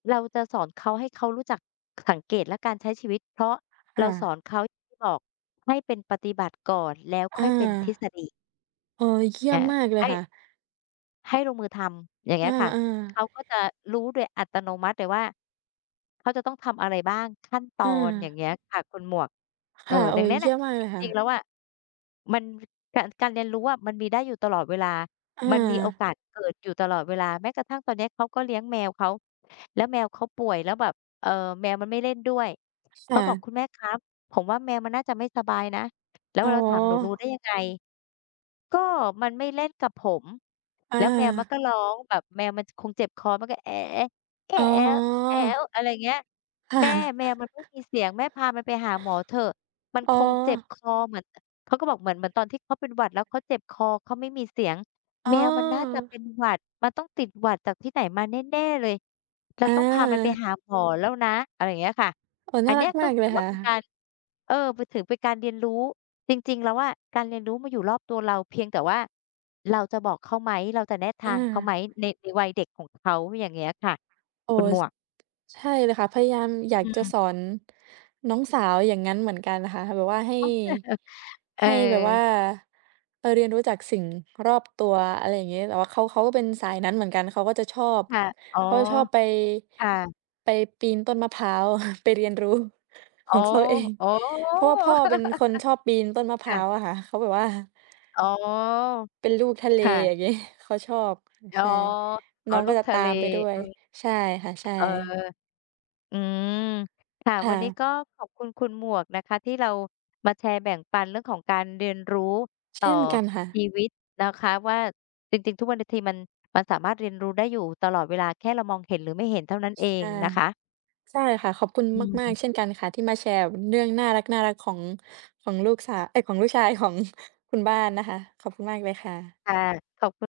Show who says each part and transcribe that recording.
Speaker 1: เราจะสอนเขาให้เขารู้จัก ค สังเกตและการใช้ชีวิต เพราะ
Speaker 2: ค
Speaker 1: เร
Speaker 2: ่
Speaker 1: าส
Speaker 2: ะ
Speaker 1: อนเขา บอก ให้เป็นปฏิบัติก่อน แล้ว
Speaker 2: เอ
Speaker 1: ค่
Speaker 2: อ
Speaker 1: อยเป็นทฤษฎี
Speaker 2: เออ เคี่
Speaker 1: อ
Speaker 2: ย
Speaker 1: ่
Speaker 2: ม
Speaker 1: า
Speaker 2: มากเล
Speaker 1: ให
Speaker 2: ย
Speaker 1: ้
Speaker 2: ค่ะ
Speaker 1: ให้ลงมือทำ อย่างเง
Speaker 2: เอ
Speaker 1: ี้ยค่ะ
Speaker 2: อ
Speaker 1: เข
Speaker 2: ๆ
Speaker 1: าก็จะรู้โดยอัตโนมัติเลยว่า เขาจะต้องทำอะไรบ้าง ขั้นตอน อย่า
Speaker 2: เออ
Speaker 1: งเงี้ยค่ะคุณหมวก เ
Speaker 2: ค
Speaker 1: ออ
Speaker 2: ่ะ โอ้
Speaker 1: ดังนั้น
Speaker 2: เย
Speaker 1: น
Speaker 2: ี
Speaker 1: ่
Speaker 2: ่
Speaker 1: ะ
Speaker 2: ยมมาก
Speaker 1: จ
Speaker 2: เลยค่
Speaker 1: ริง
Speaker 2: ะ
Speaker 1: ๆ แล้วอะ มัน ฟ การ การเรียนรู้อะ มันมีได้อยู่ตลอดเวลา
Speaker 2: อ
Speaker 1: มันมีโอ
Speaker 2: า
Speaker 1: กาสเกิดอยู่ตลอดเวลา แม้กระทั่งตอนเนี้ยเขาก็เลี้ยงแมวเขา แล้วแมวเขาป่วยแล้วแบบ เอ่อ แมวมันไม่เล่นด้วย เ
Speaker 2: ค
Speaker 1: ข
Speaker 2: ่
Speaker 1: าบอก
Speaker 2: ะ
Speaker 1: "คุณแม่ครับ ผมว่าแมวมันน่าจะไม่สบายนะ" แล้ว
Speaker 2: อ๋อ
Speaker 1: เราถาม "หนูรู้ได้ยังไง?'ก็มันไม่เล่นกับผม
Speaker 2: อ
Speaker 1: แล้วแมวมัน
Speaker 2: า
Speaker 1: ก็ร้องแบบแมวมัน จ คงเจ็บคอ มันก็'"
Speaker 2: อ๋อ
Speaker 1: อะไรเงี้ย
Speaker 2: ค่
Speaker 1: "แม่
Speaker 2: ะ
Speaker 1: แมวมันไม่มีเสียง แม่พามันไปหาหมอเถอะ มัน
Speaker 2: อ๋
Speaker 1: ค
Speaker 2: อ
Speaker 1: งเจ็บคอ เหมือน" เอ่อ เขาก็บอก "เหมือน เหมือนตอนที่เขาเป็นหวัด แล้วเขาเจ็บคอ เขาไม่มีเสียง
Speaker 2: อ้
Speaker 1: แม
Speaker 2: อ
Speaker 1: วมันน่าจะเป็นหวัด มันต้องติดหวัดจากที่ไหนมาแน่ ๆ เลย เรา
Speaker 2: เ
Speaker 1: ต้องพามันไป
Speaker 2: ออ
Speaker 1: หาหมอแล้วนะ" อะไรอย่างเงี้ยค่ะ
Speaker 2: โอ้
Speaker 1: อ
Speaker 2: น
Speaker 1: ั
Speaker 2: ่า
Speaker 1: นเ
Speaker 2: ร
Speaker 1: นี
Speaker 2: ั
Speaker 1: ้
Speaker 2: ก
Speaker 1: ย ก
Speaker 2: ม
Speaker 1: ็
Speaker 2: ากเ
Speaker 1: ถ
Speaker 2: ล
Speaker 1: ื
Speaker 2: ย
Speaker 1: อว
Speaker 2: ค
Speaker 1: ่
Speaker 2: ่
Speaker 1: าเป็นก
Speaker 2: ะ
Speaker 1: าร เออ มันถือเป็นการเรียนรู้ จริง ๆ แล้วอะ การเรียนรู้มันอยู่รอบตัวเรา เพียงแต่ว่าเราจะบอกเขาไหม เราจะแนะทางเขาไห
Speaker 2: เออ
Speaker 1: ม ใน ในวัยเด็กของเขา อย่างเงี้ยค่ะ
Speaker 2: โอ้
Speaker 1: คุ
Speaker 2: โ
Speaker 1: ณ
Speaker 2: ฮ
Speaker 1: หม
Speaker 2: ซ
Speaker 1: วก
Speaker 2: ใช่เลยค่ะ พยายามอยา
Speaker 1: อื
Speaker 2: กจะ
Speaker 1: ม
Speaker 2: สอน น้องสาวอย่างงั้นเหมือนกันอะค่ะ แบบว่าให้
Speaker 1: เอ
Speaker 2: ให้แบบว่า
Speaker 1: อ
Speaker 2: ไปเรียนรู้จากสิ่งรอบตัว อะไรอย่างงี้ แบบว่าเขา เขาก็เป็นสายนั้นเหมือนกัน เขาก็จะชอบ
Speaker 1: ค่ะ อ๋อ
Speaker 2: เขาจะชอบไป
Speaker 1: ค่ะ
Speaker 2: ไปปีนต้นมะพร้าว ไปเรียนรู้
Speaker 1: อ
Speaker 2: ข
Speaker 1: ๋อ
Speaker 2: องเขาเอง
Speaker 1: อ๋อ
Speaker 2: เพราะว่าพ่อเป็นคนชอบปีนต้นมะพ
Speaker 1: ค
Speaker 2: ร้
Speaker 1: ่
Speaker 2: า
Speaker 1: ะ
Speaker 2: วอะค่ะ เขาแบบว่า
Speaker 1: อ๋อ
Speaker 2: เป็นลูกทะเล
Speaker 1: ค่ะ
Speaker 2: อย่างงี้ เขาชอบ อือ
Speaker 1: อ๋
Speaker 2: ใ
Speaker 1: อ
Speaker 2: ช่
Speaker 1: อ๋
Speaker 2: น้
Speaker 1: อ
Speaker 2: องก
Speaker 1: ลู
Speaker 2: ็
Speaker 1: ก
Speaker 2: จะ
Speaker 1: ท
Speaker 2: ต
Speaker 1: ะ
Speaker 2: า
Speaker 1: เล
Speaker 2: มไปด้ว
Speaker 1: อื
Speaker 2: ย
Speaker 1: ม
Speaker 2: ใช่ค่ะ ใช
Speaker 1: เออ
Speaker 2: ่
Speaker 1: อืม ค่ะ
Speaker 2: ค่
Speaker 1: วันนี้
Speaker 2: ะ
Speaker 1: ก็ขอบคุณคุณหมวกนะคะที่เรามาแชร์แบ่งปันเรื่องของการเรียนรู้
Speaker 2: เ
Speaker 1: ต
Speaker 2: ช
Speaker 1: ่อ
Speaker 2: ่นกันค่ะ
Speaker 1: ชีวิตนะคะว่า จริง ๆ ทุกวัน น ทีมัน มันสามารถเรียนรู้ได้อยู่ตลอดเวลา แค่เรามองเห็นหรือไม่เห็นเท่านั้นเอ
Speaker 2: ใช
Speaker 1: ง
Speaker 2: ่
Speaker 1: นะคะ
Speaker 2: ใช่ค่ะ ขอบคุณ
Speaker 1: อ
Speaker 2: มา
Speaker 1: ื
Speaker 2: ก
Speaker 1: ม
Speaker 2: ๆ เช่นกันค่ะ ที่มาแชร์ ว เนื่องน่ารัก ๆ ของ ของลูกสาว เอ๊ย! ของลูกชาย ของ คุณบ้านนะคะ ขอบคุณมากเลยค่ะ
Speaker 1: ค่ะ ขอบคุณ